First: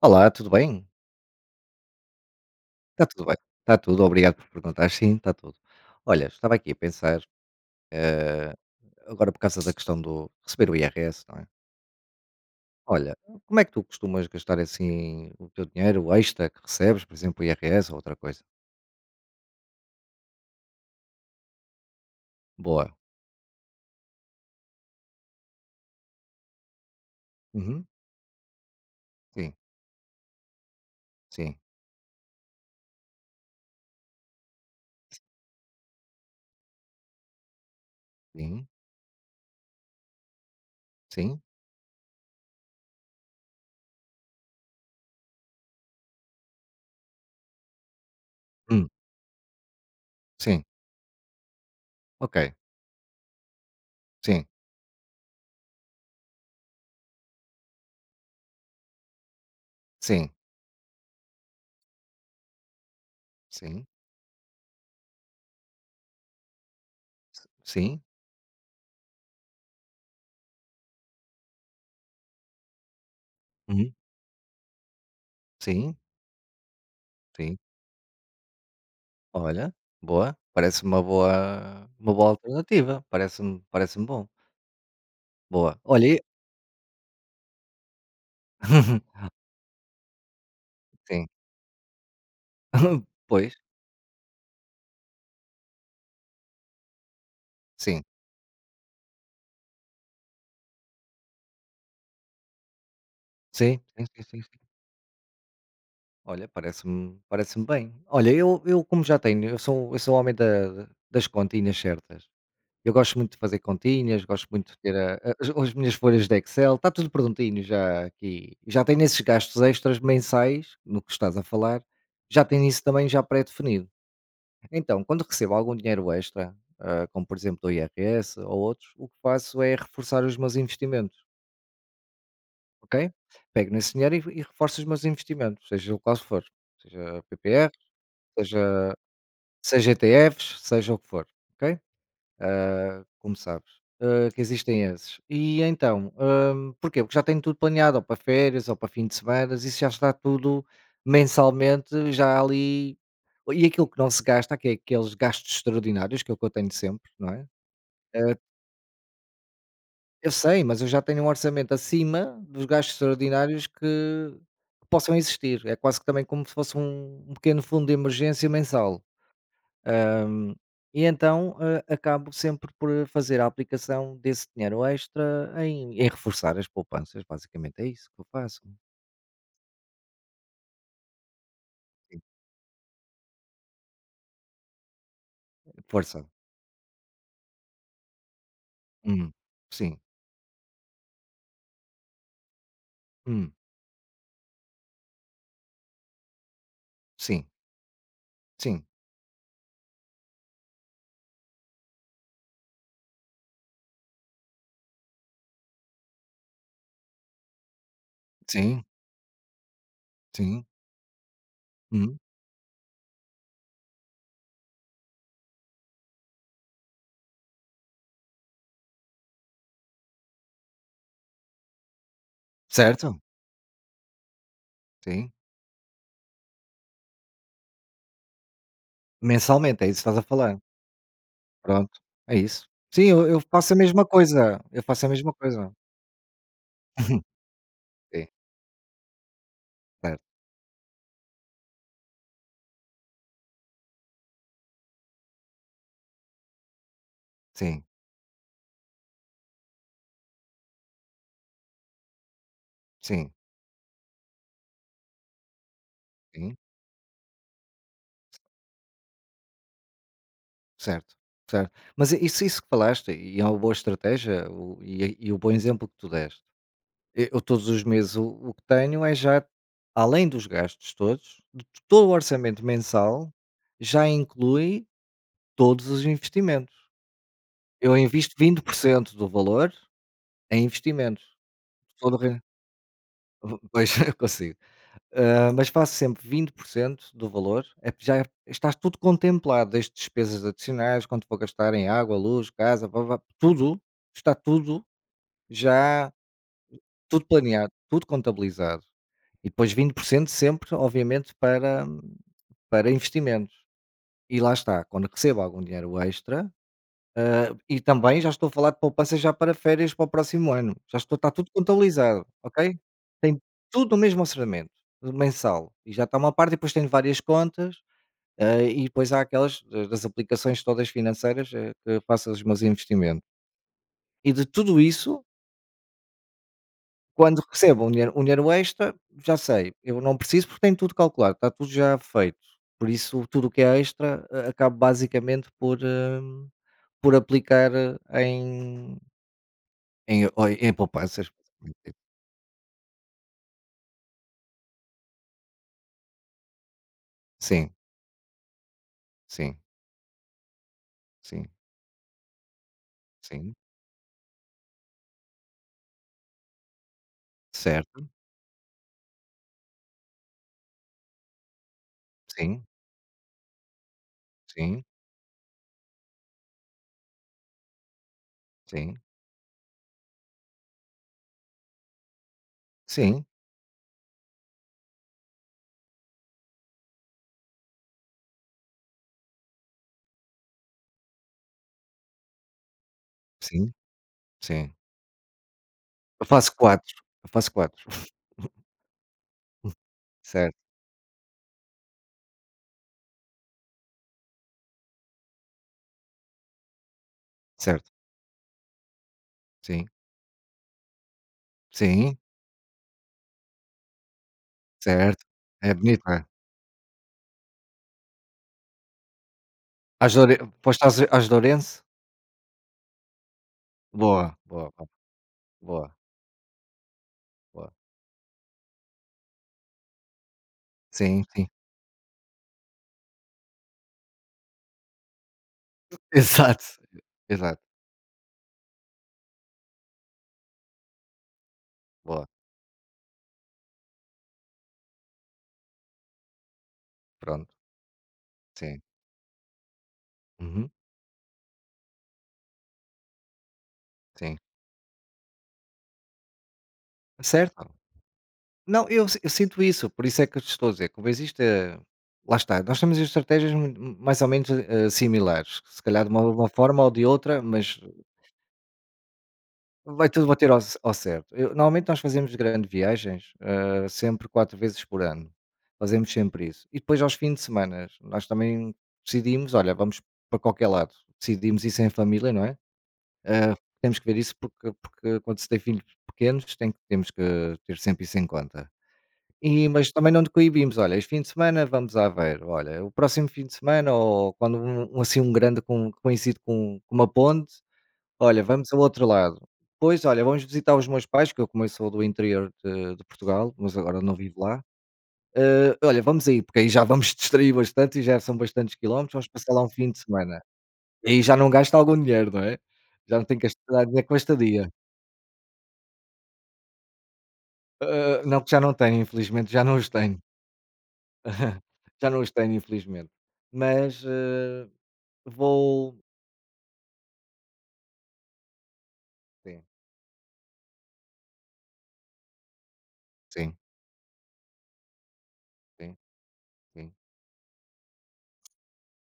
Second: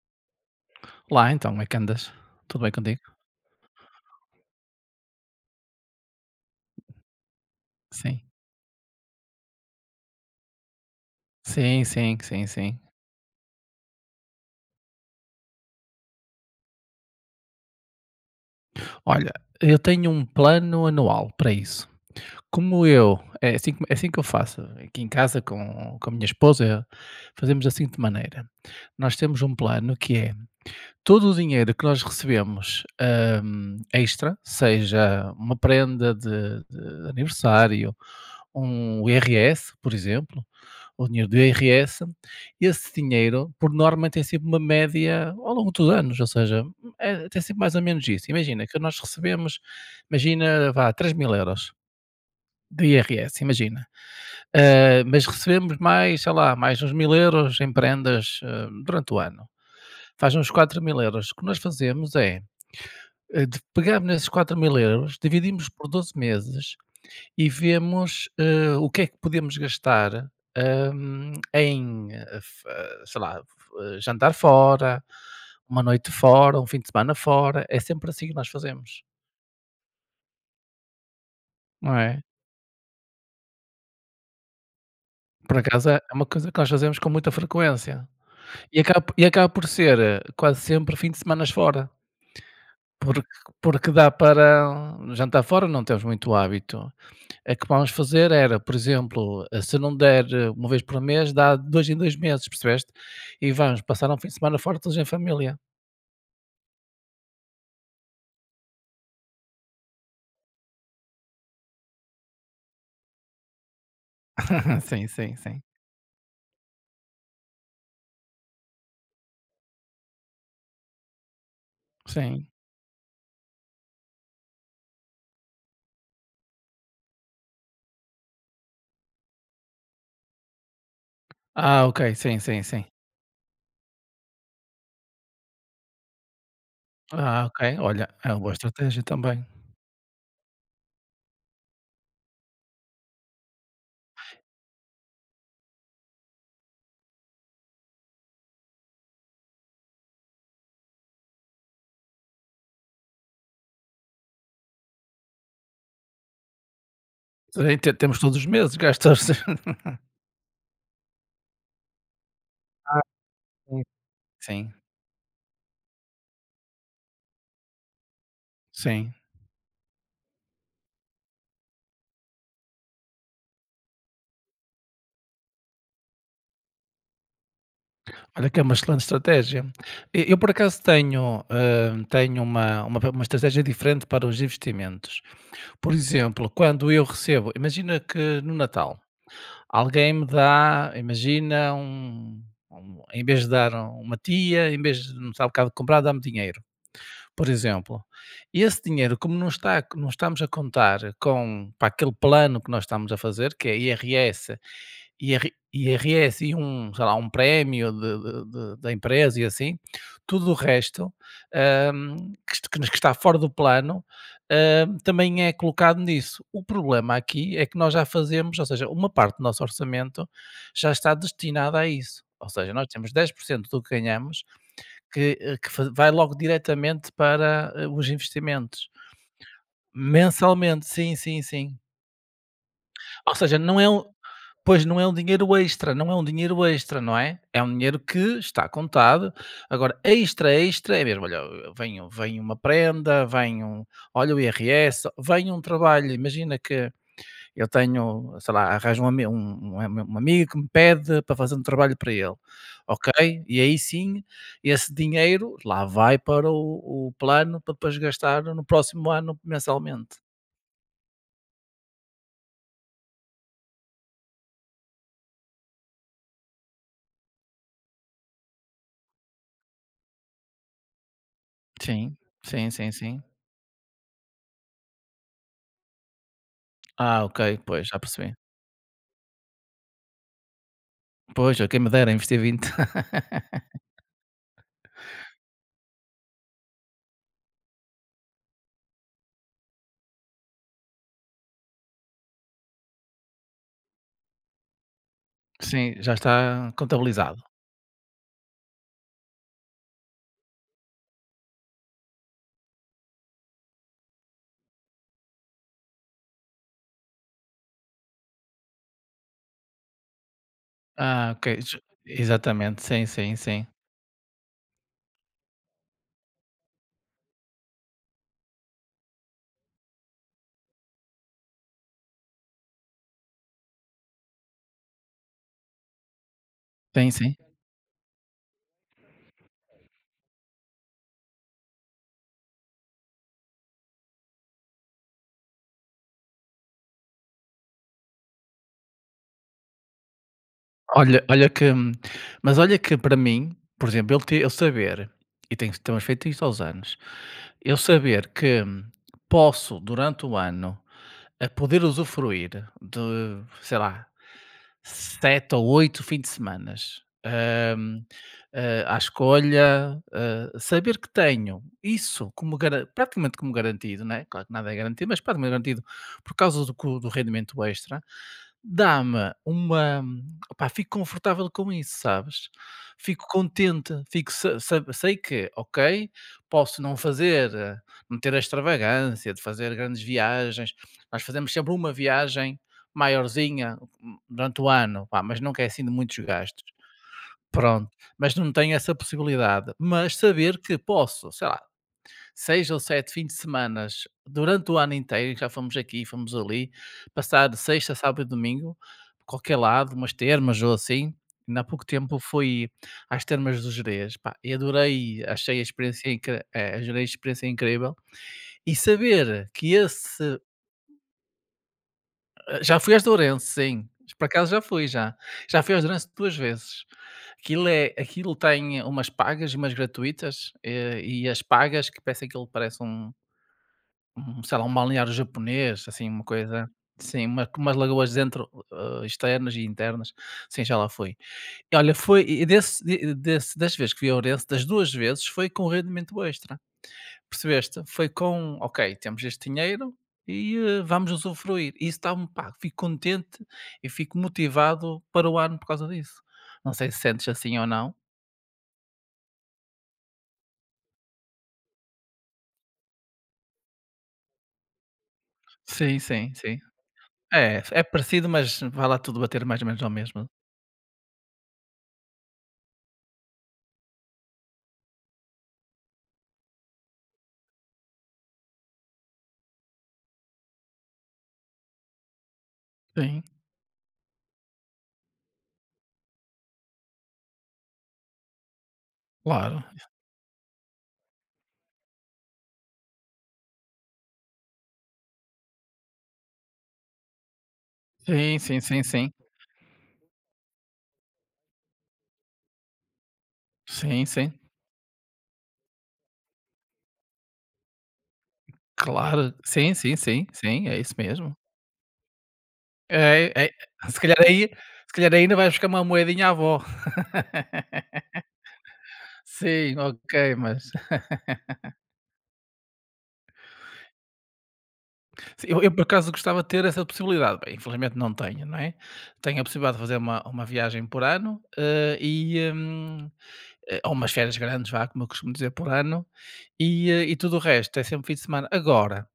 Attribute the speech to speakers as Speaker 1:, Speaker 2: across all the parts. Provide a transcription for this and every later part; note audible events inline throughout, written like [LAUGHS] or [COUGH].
Speaker 1: Olá, tudo bem?
Speaker 2: Olá, então, como é que andas? Tudo bem contigo?
Speaker 1: Está tudo bem. Está tudo, obrigado por perguntar. Sim, está tudo. Olha, estava aqui a pensar,
Speaker 2: Sim.
Speaker 1: eh, agora por causa da questão do receber o IRS, não é?
Speaker 2: Sim, sim, sim, sim.
Speaker 1: Olha, como é que tu costumas gastar assim o teu dinheiro, o extra que recebes, por exemplo, o IRS ou outra coisa?
Speaker 2: Olha, eu tenho um plano anual para isso. Como
Speaker 1: Boa.
Speaker 2: eu, é assim, é assim que eu faço aqui em casa com a minha esposa, fazemos
Speaker 1: Uhum.
Speaker 2: assim de maneira. Nós temos um
Speaker 1: Sim,
Speaker 2: plano que é: todo o
Speaker 1: sim,
Speaker 2: dinheiro que nós recebemos, extra, seja uma prenda de aniversário,
Speaker 1: sim,
Speaker 2: um IRS, por exemplo, o dinheiro do
Speaker 1: sim.
Speaker 2: IRS, esse dinheiro, por norma, tem sempre uma média ao longo dos anos, ou seja, tem sempre mais ou menos isso. Imagina que
Speaker 1: Hum,
Speaker 2: nós recebemos,
Speaker 1: sim,
Speaker 2: imagina, vá, 3.000 €
Speaker 1: ok.
Speaker 2: de IRS, imagina.
Speaker 1: Sim,
Speaker 2: Mas recebemos mais, sei lá, mais uns 1.000 € em prendas, durante o ano.
Speaker 1: sim,
Speaker 2: Faz uns 4.000 €. O que nós fazemos é, eh, de
Speaker 1: sim,
Speaker 2: pegamos nesses 4.000 euros, dividimos por 12 meses e
Speaker 1: sim,
Speaker 2: vemos, o que é que podemos gastar, em, sei lá,
Speaker 1: uhum,
Speaker 2: jantar fora, uma
Speaker 1: sim,
Speaker 2: noite fora, um fim de semana
Speaker 1: sim.
Speaker 2: fora. É sempre assim que nós fazemos,
Speaker 1: Olha, boa. Parece
Speaker 2: não
Speaker 1: uma
Speaker 2: é?
Speaker 1: boa alternativa. Parece-me bom.
Speaker 2: Por
Speaker 1: Boa.
Speaker 2: acaso é
Speaker 1: Olha,
Speaker 2: uma coisa que nós fazemos com muita frequência. E acaba
Speaker 1: [LAUGHS]
Speaker 2: e acaba por ser, quase sempre fim de
Speaker 1: Sim.
Speaker 2: semanas fora,
Speaker 1: [LAUGHS]
Speaker 2: porque
Speaker 1: Pois,
Speaker 2: dá para jantar fora não temos muito hábito. A que vamos
Speaker 1: sim.
Speaker 2: fazer era, por exemplo, se não der uma vez por mês, dá 2 em 2 meses, percebeste? E vamos
Speaker 1: Sim, sim,
Speaker 2: passar um
Speaker 1: sim,
Speaker 2: fim de
Speaker 1: sim,
Speaker 2: semana
Speaker 1: sim.
Speaker 2: fora todos em família.
Speaker 1: Olha, parece bem. Olha, eu como já tenho eu sou homem da das continhas certas. Eu gosto muito de fazer continhas, gosto muito de
Speaker 2: [LAUGHS]
Speaker 1: ter
Speaker 2: Sim,
Speaker 1: a
Speaker 2: sim,
Speaker 1: as
Speaker 2: sim.
Speaker 1: as minhas folhas de Excel, está tudo prontinho já aqui. Já tenho esses gastos extras mensais, no que estás a falar, já
Speaker 2: Sim.
Speaker 1: tenho isso também já pré-definido. Então, quando recebo algum dinheiro extra, como por exemplo do IRS ou outros, o que faço é reforçar os meus investimentos.
Speaker 2: Ah, ok. Sim, sim, sim.
Speaker 1: Ok? Pego nesse dinheiro e reforço os meus investimentos, seja o qual for, seja
Speaker 2: Ah,
Speaker 1: PPR,
Speaker 2: ok. Olha, é uma boa
Speaker 1: seja
Speaker 2: estratégia também.
Speaker 1: seja ETFs, seja o que for, ok? Como sabes, que existem esses. E então, porquê? Porque já tenho tudo planeado, ou para férias, ou para fim de semana, isso já está tudo mensalmente, já ali. E aquilo que não se gasta, que é aqueles gastos extraordinários, que é o que eu tenho sempre, não é?
Speaker 2: Sim, te temos todos
Speaker 1: Eh,
Speaker 2: os meses, gastar [LAUGHS]
Speaker 1: Eu sei, mas eu já tenho um orçamento acima dos gastos extraordinários
Speaker 2: Sim,
Speaker 1: que
Speaker 2: sim.
Speaker 1: possam existir. É quase que também como se fosse um pequeno fundo de emergência mensal.
Speaker 2: Sim,
Speaker 1: Hum, e então, acabo sempre por fazer a aplicação desse dinheiro extra em reforçar as poupanças, basicamente é isso que eu
Speaker 2: olha que
Speaker 1: faço.
Speaker 2: é uma excelente estratégia. E eu por acaso tenho, hã,
Speaker 1: Sim,
Speaker 2: tenho uma estratégia diferente para os investimentos. Por
Speaker 1: força.
Speaker 2: exemplo, quando eu recebo imagina que no Natal,
Speaker 1: Hum, sim,
Speaker 2: alguém me dá, imagina, um em vez de
Speaker 1: hum,
Speaker 2: dar uma tia, em vez de me dar que há de comprar, dá-me dinheiro.
Speaker 1: sim,
Speaker 2: Por exemplo, esse
Speaker 1: sim,
Speaker 2: dinheiro, como não estamos a contar com para aquele plano que nós estamos a fazer, que é IRS, IR IRS e um, sei lá, um prémio de
Speaker 1: sim,
Speaker 2: da empresa e assim, tudo o
Speaker 1: sim,
Speaker 2: resto,
Speaker 1: hum,
Speaker 2: que está fora do plano, também é colocado nisso. O problema aqui é que nós já fazemos, ou seja, uma parte do nosso orçamento já está destinada a isso, ou seja, nós temos
Speaker 1: certo,
Speaker 2: 10% do que ganhamos
Speaker 1: sim.
Speaker 2: que, eh, que fa vai logo diretamente para, os investimentos.
Speaker 1: Mensalmente, é isso que estás a falar.
Speaker 2: Mensalmente, sim, sim, sim.
Speaker 1: Pronto, é isso. Sim, eu
Speaker 2: Ou
Speaker 1: eu
Speaker 2: seja,
Speaker 1: faço a
Speaker 2: não é um
Speaker 1: mesma coisa, eu
Speaker 2: pois, não é
Speaker 1: faço a
Speaker 2: um
Speaker 1: mesma
Speaker 2: dinheiro
Speaker 1: coisa.
Speaker 2: extra, não é um dinheiro extra, não
Speaker 1: [LAUGHS]
Speaker 2: é? É um dinheiro que
Speaker 1: Sim,
Speaker 2: está contado. Agora
Speaker 1: certo,
Speaker 2: extra, extra é mesmo, olha, vem uma prenda, vem um olha o IRS, vem um trabalho, imagina que eu
Speaker 1: sim,
Speaker 2: tenho, sei lá, arranjo um ami um um é, um amigo que me pede para fazer um trabalho para ele, ok,
Speaker 1: sim,
Speaker 2: e aí sim esse dinheiro lá vai para
Speaker 1: sim,
Speaker 2: o plano para depois gastar no próximo ano mensalmente.
Speaker 1: certo, certo. Mas isso que falaste, e é uma boa estratégia, e o bom exemplo que tu deste. E eu todos os meses o que tenho é já, além dos gastos todos, de todo o
Speaker 2: Sim,
Speaker 1: orçamento
Speaker 2: sim, sim, sim.
Speaker 1: mensal, já inclui todos os investimentos.
Speaker 2: Ah, ok, pois,
Speaker 1: Eu
Speaker 2: já percebi.
Speaker 1: invisto 20% do valor em investimentos,
Speaker 2: Pois, quem me dera
Speaker 1: todo o
Speaker 2: investir
Speaker 1: re
Speaker 2: 20.
Speaker 1: [LAUGHS]
Speaker 2: [LAUGHS]
Speaker 1: pois, eu consigo. Ah, mas faço sempre 20% do valor, é porque já estás tudo contemplado, desde despesas adicionais, quanto vou gastar em água, luz, casa, vá, vá, tudo, está tudo
Speaker 2: Sim,
Speaker 1: já,
Speaker 2: já está
Speaker 1: tudo
Speaker 2: contabilizado.
Speaker 1: planeado, tudo contabilizado. E depois 20% sempre, obviamente, para investimentos. E lá está, quando recebo algum dinheiro extra, e também já estou a falar de poupança já para férias para o próximo ano. Já estou, está
Speaker 2: Ah, ok,
Speaker 1: tudo
Speaker 2: j
Speaker 1: contabilizado, ok?
Speaker 2: exatamente, sim, sim,
Speaker 1: Tem
Speaker 2: sim.
Speaker 1: tudo o mesmo orçamento mensal. E já está uma parte, e depois tenho várias contas. E depois há aquelas das aplicações todas financeiras, que faço os meus investimentos. E de tudo isso,
Speaker 2: Sim, sim.
Speaker 1: quando recebo um dinheiro extra, já sei, eu não preciso porque tenho tudo calculado, está tudo já feito. Por isso, tudo o que é extra, acabo basicamente por aplicar em, ou em
Speaker 2: Olha
Speaker 1: poupanças.
Speaker 2: olha que olha que para mim, por exemplo, eu saber, e tenho temos feito isto aos anos,
Speaker 1: Sim,
Speaker 2: eu saber que
Speaker 1: sim,
Speaker 2: posso durante o ano,
Speaker 1: sim,
Speaker 2: a poder usufruir de,
Speaker 1: sim,
Speaker 2: sei lá, 7 ou 8 fins de semanas, hum,
Speaker 1: certo,
Speaker 2: à escolha, saber que tenho isso como
Speaker 1: sim,
Speaker 2: garan praticamente como garantido, não é, claro que nada é
Speaker 1: sim,
Speaker 2: garantido, mas praticamente garantido por causa do co do rendimento extra.
Speaker 1: sim,
Speaker 2: Dá-me uma opá, fico confortável com isso, sabes? Fico
Speaker 1: sim,
Speaker 2: contente, fico se se sei que, ok, posso não fazer não ter a extravagância de fazer grandes viagens. Nós fazemos sempre uma viagem
Speaker 1: sim,
Speaker 2: maiorzinha durante o
Speaker 1: sim.
Speaker 2: ano, pá, mas não é assim de muitos
Speaker 1: Eu faço
Speaker 2: gastos.
Speaker 1: quatro, eu faço quatro,
Speaker 2: Pronto,
Speaker 1: [LAUGHS]
Speaker 2: mas não tenho essa possibilidade, mas
Speaker 1: certo,
Speaker 2: saber que posso, sei lá 6 ou 7 fins de semanas durante o ano inteiro, já fomos aqui, fomos ali, passar de
Speaker 1: certo.
Speaker 2: sexta, sábado e domingo, qualquer
Speaker 1: Sim,
Speaker 2: lado, umas termas ou assim. Ainda há pouco tempo
Speaker 1: sim,
Speaker 2: fui às termas do Gerês, pá, e adorei,
Speaker 1: certo.
Speaker 2: achei a
Speaker 1: É bonito,
Speaker 2: experiência
Speaker 1: não é?
Speaker 2: incri eh, adorei a experiência incrível. E saber que
Speaker 1: Às Lore
Speaker 2: esse
Speaker 1: foste às Lourenço?
Speaker 2: já fui às de sim, por
Speaker 1: Boa,
Speaker 2: acaso já
Speaker 1: boa,
Speaker 2: fui
Speaker 1: bo
Speaker 2: já. Já fui às
Speaker 1: boa,
Speaker 2: de 2 vezes. Aquilo
Speaker 1: boa.
Speaker 2: é aquilo tem umas pagas e umas gratuitas,
Speaker 1: Sim,
Speaker 2: e as
Speaker 1: sim.
Speaker 2: pagas que parece aquilo parece um, sei lá, um balneário japonês,
Speaker 1: [LAUGHS]
Speaker 2: assim, uma
Speaker 1: Exato,
Speaker 2: coisa sim, uma com
Speaker 1: exato.
Speaker 2: umas lagoas dentro, externas e internas. Sim, já lá fui. E olha, foi
Speaker 1: Boa,
Speaker 2: e desse de desse das vezes que fui a Ourense, das 2 vezes foi com rendimento extra,
Speaker 1: pronto.
Speaker 2: percebeste? Foi com:
Speaker 1: Sim.
Speaker 2: "Ok, temos este dinheiro e,
Speaker 1: Uhum.
Speaker 2: vamos usufruir". E isso dá-me pá, fico contente e fico
Speaker 1: Sim.
Speaker 2: motivado para o ano por causa disso. Não sei se sentes assim ou
Speaker 1: Certo.
Speaker 2: não.
Speaker 1: Não, eu sinto isso, por isso é que eu te estou a dizer, como existe, lá está, nós temos estratégias mui mais ou menos, similares, se
Speaker 2: Sim,
Speaker 1: calhar de
Speaker 2: sim,
Speaker 1: uma
Speaker 2: sim.
Speaker 1: forma ou de outra,
Speaker 2: É,
Speaker 1: mas
Speaker 2: é parecido, mas vai lá tudo bater mais ou menos ao
Speaker 1: vai tudo
Speaker 2: mesmo.
Speaker 1: bater ao certo. Eu normalmente nós fazemos grandes viagens, sempre 4 vezes por ano. Fazemos sempre isso. E depois aos fins de semanas, nós também decidimos: "Olha, vamos para qualquer lado". Decidimos isso em família, não é?
Speaker 2: Sim,
Speaker 1: Hã, temos que ver isso porque quando se tem filhos pequenos temos que ter sempre isso em conta.
Speaker 2: claro.
Speaker 1: E mas também não decoibimos. "Olha, este fim de semana vamos a Aveiro. Olha, o próximo fim de semana" ou quando um assim um grande com coincide com uma ponte.
Speaker 2: Sim,
Speaker 1: Olha,
Speaker 2: sim,
Speaker 1: vamos ao
Speaker 2: sim,
Speaker 1: outro
Speaker 2: sim.
Speaker 1: lado. Pois, olha, vamos visitar os meus pais, que eu como eu sou do interior de Portugal, mas agora
Speaker 2: Sim,
Speaker 1: não
Speaker 2: sim.
Speaker 1: vivo lá. Olha, vamos aí, porque aí já vamos [LAUGHS] distrair bastante e já são bastantes quilómetros, vamos
Speaker 2: Claro.
Speaker 1: passar lá um
Speaker 2: Sim,
Speaker 1: fim
Speaker 2: sim,
Speaker 1: de
Speaker 2: sim,
Speaker 1: semana.
Speaker 2: sim, é isso
Speaker 1: E aí
Speaker 2: mesmo.
Speaker 1: já não gasta algum dinheiro, não é? Já não
Speaker 2: É,
Speaker 1: tenho que
Speaker 2: é,
Speaker 1: gastar
Speaker 2: se
Speaker 1: dinheiro com
Speaker 2: calhar
Speaker 1: a
Speaker 2: aí
Speaker 1: estadia.
Speaker 2: se calhar ainda vai buscar uma moedinha à avó. [LAUGHS]
Speaker 1: Não, que já não tenho, infelizmente, já não
Speaker 2: Sim,
Speaker 1: os
Speaker 2: ok,
Speaker 1: tenho.
Speaker 2: mas [LAUGHS]
Speaker 1: [LAUGHS] Já não os tenho, infelizmente. Mas,
Speaker 2: sim, eu por
Speaker 1: vou
Speaker 2: acaso gostava de ter essa possibilidade. Bem, infelizmente não tenho, não é? Tenho a
Speaker 1: sim,
Speaker 2: possibilidade de fazer uma viagem por ano,
Speaker 1: sim,
Speaker 2: ou umas férias grandes, vá, como eu costumo dizer, por
Speaker 1: sim,
Speaker 2: ano, e,
Speaker 1: sim,
Speaker 2: e tudo o resto é sempre fim de semana. Agora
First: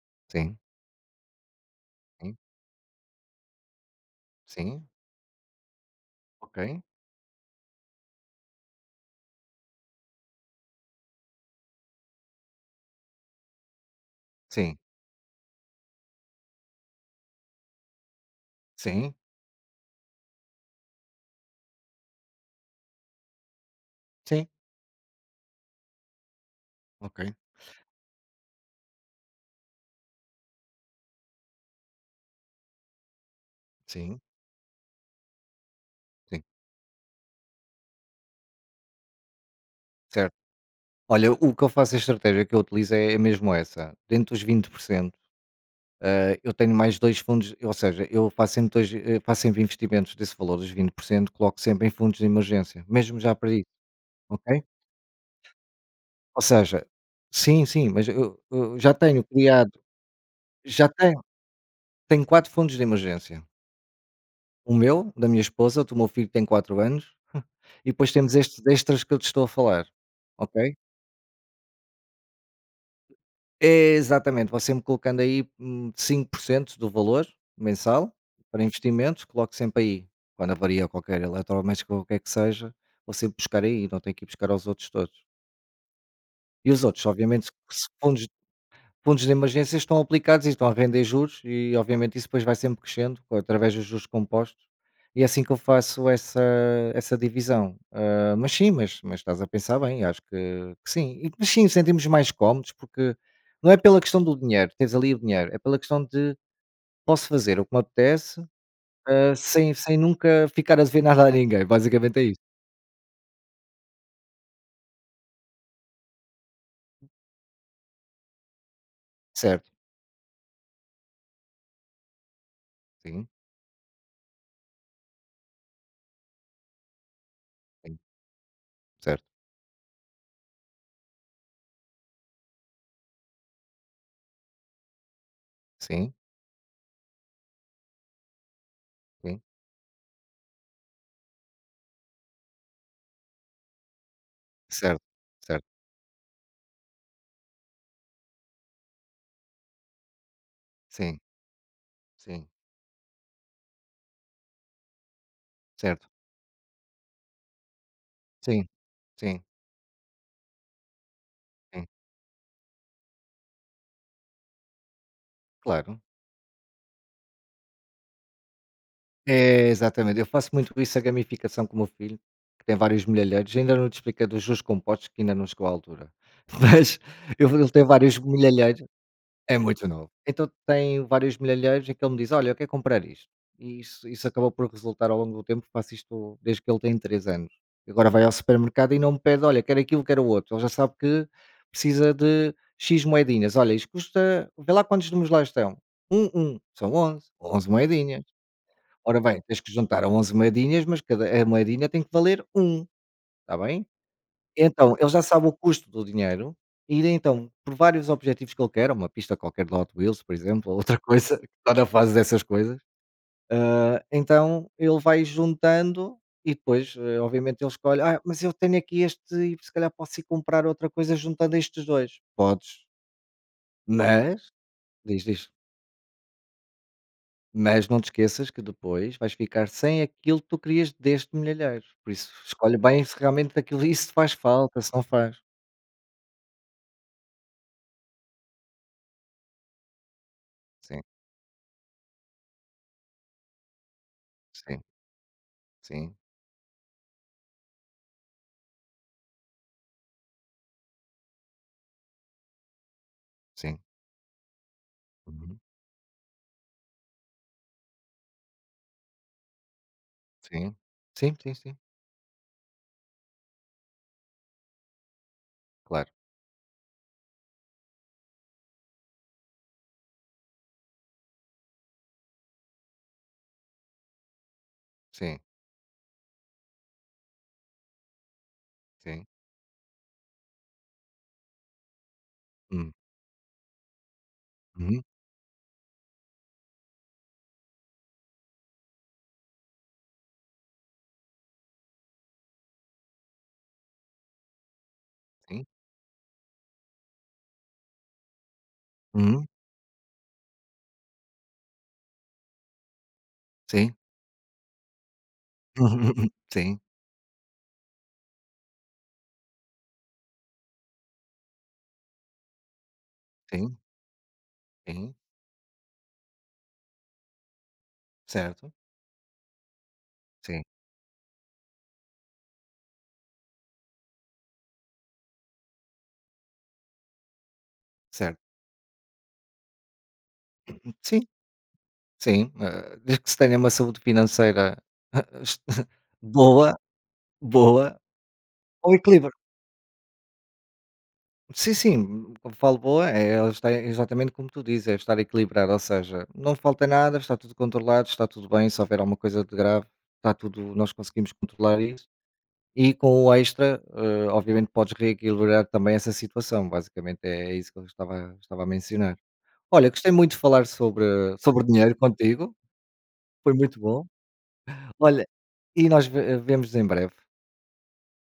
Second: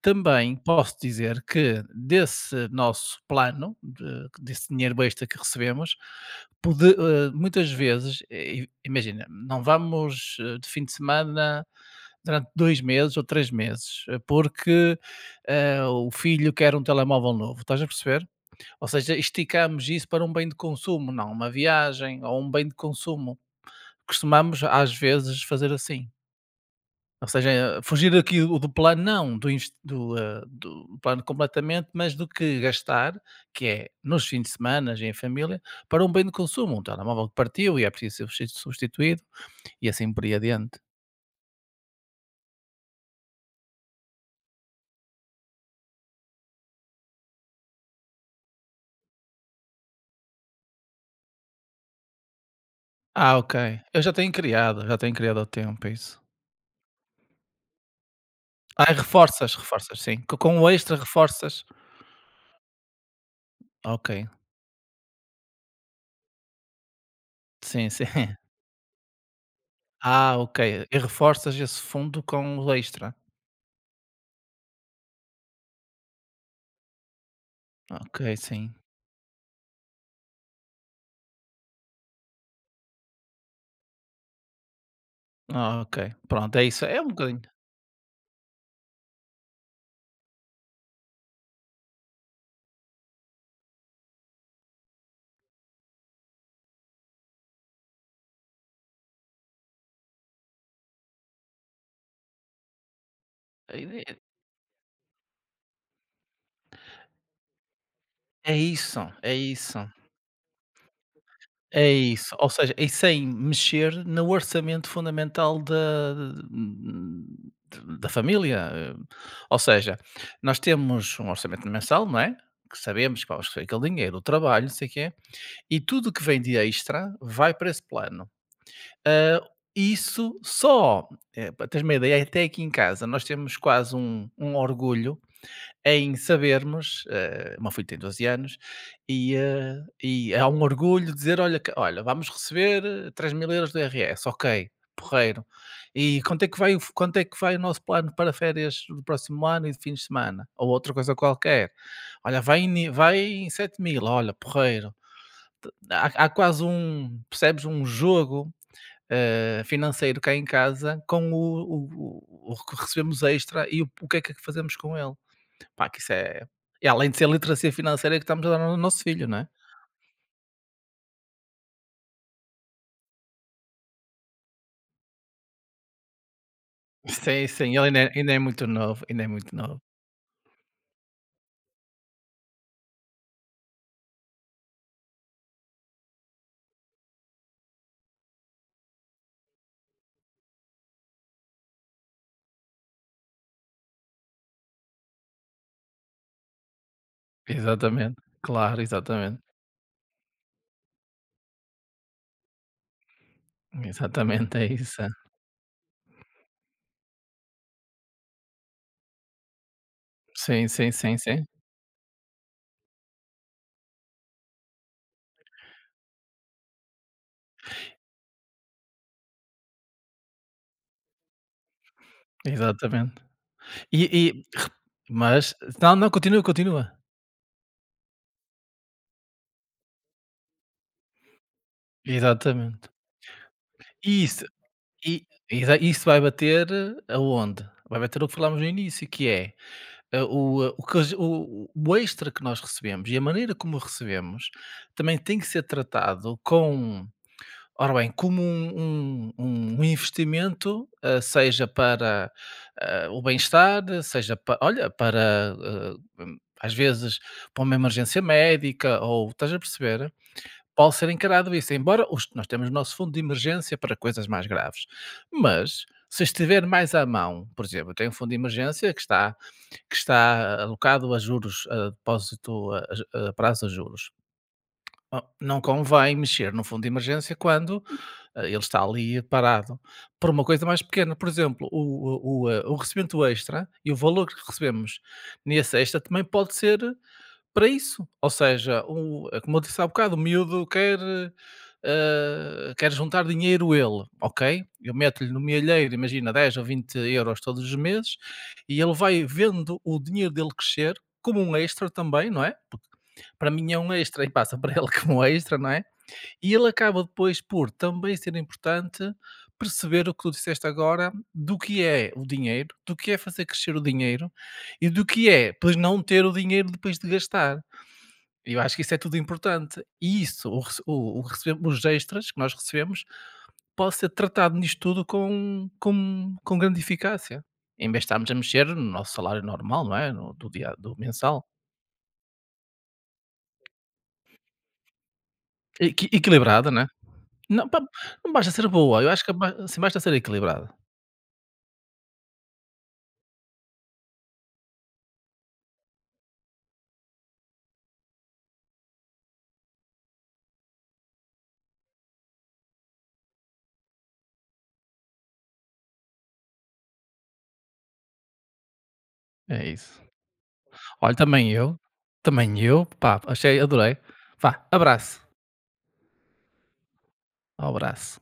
Speaker 2: também
Speaker 1: sim,
Speaker 2: posso dizer que
Speaker 1: sim,
Speaker 2: desse nosso plano, de desse
Speaker 1: sim,
Speaker 2: dinheiro extra que recebemos,
Speaker 1: ok,
Speaker 2: pode muitas vezes, imagina, não vamos, de fim de semana durante 2 meses ou 3 meses,
Speaker 1: sim,
Speaker 2: porque, o filho quer um telemóvel novo, estás a perceber? Ou
Speaker 1: sim,
Speaker 2: seja, esticamos isso para um bem de consumo, não uma viagem ou um bem de consumo.
Speaker 1: sim,
Speaker 2: Costumamos às vezes fazer assim.
Speaker 1: ok.
Speaker 2: Ou seja, fugir aqui do plano, não, do plano completamente, mas do que gastar, que é
Speaker 1: Sim,
Speaker 2: nos fins de semanas em família, para um bem de
Speaker 1: sim,
Speaker 2: consumo, um telemóvel que partiu e é preciso ser substituído e assim por aí
Speaker 1: certo.
Speaker 2: adiante.
Speaker 1: Olha, o que eu faço, a estratégia que eu utilizo é mesmo essa. Dentro dos 20%, eu tenho mais dois fundos, ou seja, eu faço sempre, dois, faço sempre investimentos desse valor dos 20%, coloco sempre em fundos de emergência, mesmo já
Speaker 2: Ah,
Speaker 1: para isso,
Speaker 2: ok. Eu
Speaker 1: ok?
Speaker 2: já tenho criado há tempo isso.
Speaker 1: Ou seja, sim, sim, mas eu
Speaker 2: Ah,
Speaker 1: já tenho
Speaker 2: reforças,
Speaker 1: criado,
Speaker 2: reforças, sim. Co com o
Speaker 1: já
Speaker 2: extra
Speaker 1: tenho,
Speaker 2: reforças.
Speaker 1: tenho quatro fundos de emergência.
Speaker 2: Ok.
Speaker 1: O meu, da minha esposa, o do meu filho que tem 4 anos,
Speaker 2: Sim,
Speaker 1: e
Speaker 2: sim.
Speaker 1: depois temos
Speaker 2: [LAUGHS]
Speaker 1: estes extras que eu te estou a falar,
Speaker 2: Ah,
Speaker 1: ok?
Speaker 2: ok. E reforças esse fundo com o extra.
Speaker 1: É, exatamente, vou sempre colocando aí, 5% do valor mensal
Speaker 2: Ok,
Speaker 1: para
Speaker 2: sim.
Speaker 1: investimentos, coloco sempre aí. Quando avaria qualquer eletrodoméstico ou o que é que seja, vou sempre buscar aí, não tenho que ir buscar aos outros todos.
Speaker 2: Ah, ok. Pronto, é
Speaker 1: E
Speaker 2: isso.
Speaker 1: os
Speaker 2: É
Speaker 1: outros,
Speaker 2: um bocadinho.
Speaker 1: obviamente, se fundos de emergência estão aplicados e estão a render juros e obviamente isso depois vai sempre crescendo através dos juros compostos e é assim que eu faço essa divisão. Ah, mas sim, mas estás a pensar bem, acho que sim. Mas sim, sentimos mais cómodos porque não
Speaker 2: É
Speaker 1: é pela
Speaker 2: é
Speaker 1: questão do dinheiro, tens ali o dinheiro, é pela questão de posso fazer o que me apetece,
Speaker 2: é isso, é
Speaker 1: ah,
Speaker 2: isso,
Speaker 1: sem nunca ficar a dever [LAUGHS] nada a ninguém,
Speaker 2: é
Speaker 1: basicamente é
Speaker 2: isso.
Speaker 1: isso.
Speaker 2: Ou seja, e sem mexer no orçamento fundamental da família. Ou
Speaker 1: Certo,
Speaker 2: seja, nós temos um orçamento mensal, não é? Que sabemos que
Speaker 1: sim,
Speaker 2: vamos receber aquele dinheiro, o trabalho, não sei o quê, e tudo o que vem de extra vai para esse
Speaker 1: sim,
Speaker 2: plano.
Speaker 1: certo,
Speaker 2: Ah, isso só, para teres uma ideia, até aqui em casa nós temos quase um orgulho é
Speaker 1: sim,
Speaker 2: em sabermos, o meu filho tem 12 anos, e,
Speaker 1: sim,
Speaker 2: e é um orgulho dizer: "Olha, que olha, vamos receber 3.000 € do IRS, ok,
Speaker 1: certo,
Speaker 2: porreiro.
Speaker 1: certo,
Speaker 2: E quanto é que vai o f quanto é que vai o nosso plano para férias do próximo ano e de fins de semana?" Ou outra coisa
Speaker 1: sim,
Speaker 2: qualquer. "Olha,
Speaker 1: sim,
Speaker 2: vai em 7.000 olha, porreiro."
Speaker 1: certo,
Speaker 2: Há quase um percebes? Um jogo,
Speaker 1: sim,
Speaker 2: financeiro cá em casa com o
Speaker 1: sim.
Speaker 2: o o o que recebemos extra e o que é que fazemos com ele. Pá, que
Speaker 1: Claro.
Speaker 2: isso é e além de ser literacia financeira que estamos a dar ao nosso filho, não é?
Speaker 1: É, exatamente. Eu faço muito isso, a gamificação com o meu filho, que tem vários milhalheiros. Ainda não te expliquei dos compostos, que ainda não chegou à altura. [LAUGHS] Mas
Speaker 2: Sim,
Speaker 1: eu, ele
Speaker 2: sim,
Speaker 1: tem
Speaker 2: ele ainda é
Speaker 1: vários
Speaker 2: muito
Speaker 1: milhalheiros.
Speaker 2: novo, ainda é muito
Speaker 1: É
Speaker 2: novo.
Speaker 1: muito novo. Então tem vários milhalheiros em que ele me diz, olha, eu quero comprar isto. E isso acabou por resultar ao longo do tempo. Faço isto desde que ele tem 3 anos. Agora vai ao supermercado e não me pede, olha, quero aquilo, quero o outro. Ele já sabe que precisa de X moedinhas. Olha, isto custa... Vê lá quantos números lá estão. Um, um. São 11. Onze
Speaker 2: Exatamente,
Speaker 1: moedinhas.
Speaker 2: claro,
Speaker 1: Ora
Speaker 2: exatamente.
Speaker 1: bem, tens que juntar a 11 moedinhas, mas cada a moedinha tem que valer um, está bem?
Speaker 2: Exatamente, é
Speaker 1: Então,
Speaker 2: isso. É.
Speaker 1: ele já sabe o custo do dinheiro e então, por vários objetivos que ele quer, uma pista qualquer de Hot Wheels, por
Speaker 2: Sim,
Speaker 1: exemplo, ou
Speaker 2: sim,
Speaker 1: outra [LAUGHS]
Speaker 2: sim,
Speaker 1: coisa,
Speaker 2: sim,
Speaker 1: que está na fase dessas coisas, então ele vai juntando e depois, obviamente ele escolhe: "Ah, mas eu tenho aqui este e se calhar posso ir comprar outra coisa juntando estes dois". Podes,
Speaker 2: exatamente. E e
Speaker 1: mas diz, diz.
Speaker 2: mas não, não, continua, continua.
Speaker 1: Mas não te esqueças que depois vais ficar sem aquilo que tu querias deste milheiro. Por isso, escolhe
Speaker 2: Exatamente.
Speaker 1: bem se realmente aquilo isso te
Speaker 2: E
Speaker 1: faz
Speaker 2: isso
Speaker 1: falta, se não
Speaker 2: e
Speaker 1: faz.
Speaker 2: exa isso vai bater aonde? Vai bater o que falámos no início, que é, ah, o eh, o que
Speaker 1: Sim,
Speaker 2: as o extra que nós recebemos e a maneira como o recebemos,
Speaker 1: sim,
Speaker 2: também tem que ser
Speaker 1: sim,
Speaker 2: tratado com ora bem, como um investimento, ah, seja para, ah, o
Speaker 1: sim.
Speaker 2: bem-estar, seja para olha, para,
Speaker 1: Uhum.
Speaker 2: ah, às vezes, para uma emergência médica ou estás a perceber?
Speaker 1: Sim.
Speaker 2: Pode ser
Speaker 1: Sim,
Speaker 2: encarado
Speaker 1: sim,
Speaker 2: isso,
Speaker 1: sim.
Speaker 2: embora os nós temos o nosso fundo de emergência para coisas mais graves, mas
Speaker 1: Claro.
Speaker 2: se estiver mais à mão, por exemplo, eu tenho um fundo de emergência que está alocado a juros, a depósito a prazo a juros. Não
Speaker 1: Sim,
Speaker 2: não convém mexer no fundo de emergência quando, ah, ele está ali
Speaker 1: sim.
Speaker 2: parado, por uma coisa mais pequena, por exemplo, o
Speaker 1: Hum.
Speaker 2: recebimento extra e o valor que recebemos
Speaker 1: Uhum.
Speaker 2: nesse extra também pode ser para isso, ou seja, como eu disse há bocado, o miúdo quer, quer juntar dinheiro ele, ok, eu meto-lhe no
Speaker 1: Sim.
Speaker 2: milheiro, imagina 10 ou 20 euros todos os meses, e ele vai
Speaker 1: Uhum.
Speaker 2: vendo o dinheiro dele crescer, como um extra também, não é, porque para mim é um
Speaker 1: Sim.
Speaker 2: extra e passa para ele [LAUGHS] como um extra, não é,
Speaker 1: [LAUGHS]
Speaker 2: e ele
Speaker 1: Sim,
Speaker 2: acaba depois por também ser importante perceber o que tu disseste agora, do que é o dinheiro, do que é fazer crescer
Speaker 1: sim,
Speaker 2: o dinheiro e do
Speaker 1: sim.
Speaker 2: que é, pois, não ter o dinheiro depois de gastar. Eu
Speaker 1: Certo.
Speaker 2: acho que isso é tudo importante. E isso, o
Speaker 1: Sim,
Speaker 2: rece- o recebe- os extras que nós recebemos, pode ser tratado nisto tudo com grande eficácia. Em vez de estarmos a
Speaker 1: certo.
Speaker 2: mexer no nosso salário normal, não é? Do dia do
Speaker 1: Sim,
Speaker 2: mensal.
Speaker 1: sim. Ah, desde que se tenha uma saúde financeira [LAUGHS]
Speaker 2: Equilibrada,
Speaker 1: boa,
Speaker 2: né? Não, pa
Speaker 1: boa,
Speaker 2: não basta ser
Speaker 1: ao
Speaker 2: boa, eu acho que
Speaker 1: equilíbrio.
Speaker 2: é ba assim, basta ser equilibrada.
Speaker 1: Sim, sim, como falo boa é ela está exatamente como tu dizes, é estar equilibrado, ou seja, não falta nada, está tudo controlado, está tudo bem, se houver alguma coisa de grave, está tudo, nós conseguimos controlar isso. E com o extra, obviamente podes reequilibrar também essa situação, basicamente é isso que estava a mencionar.
Speaker 2: É
Speaker 1: Olha,
Speaker 2: isso.
Speaker 1: gostei muito de falar
Speaker 2: Olha,
Speaker 1: sobre dinheiro contigo,
Speaker 2: também eu, pá,
Speaker 1: foi
Speaker 2: achei
Speaker 1: muito
Speaker 2: adorei.
Speaker 1: bom.
Speaker 2: Vá, abraço.
Speaker 1: Olha, e nós vemos em breve.
Speaker 2: Abraço.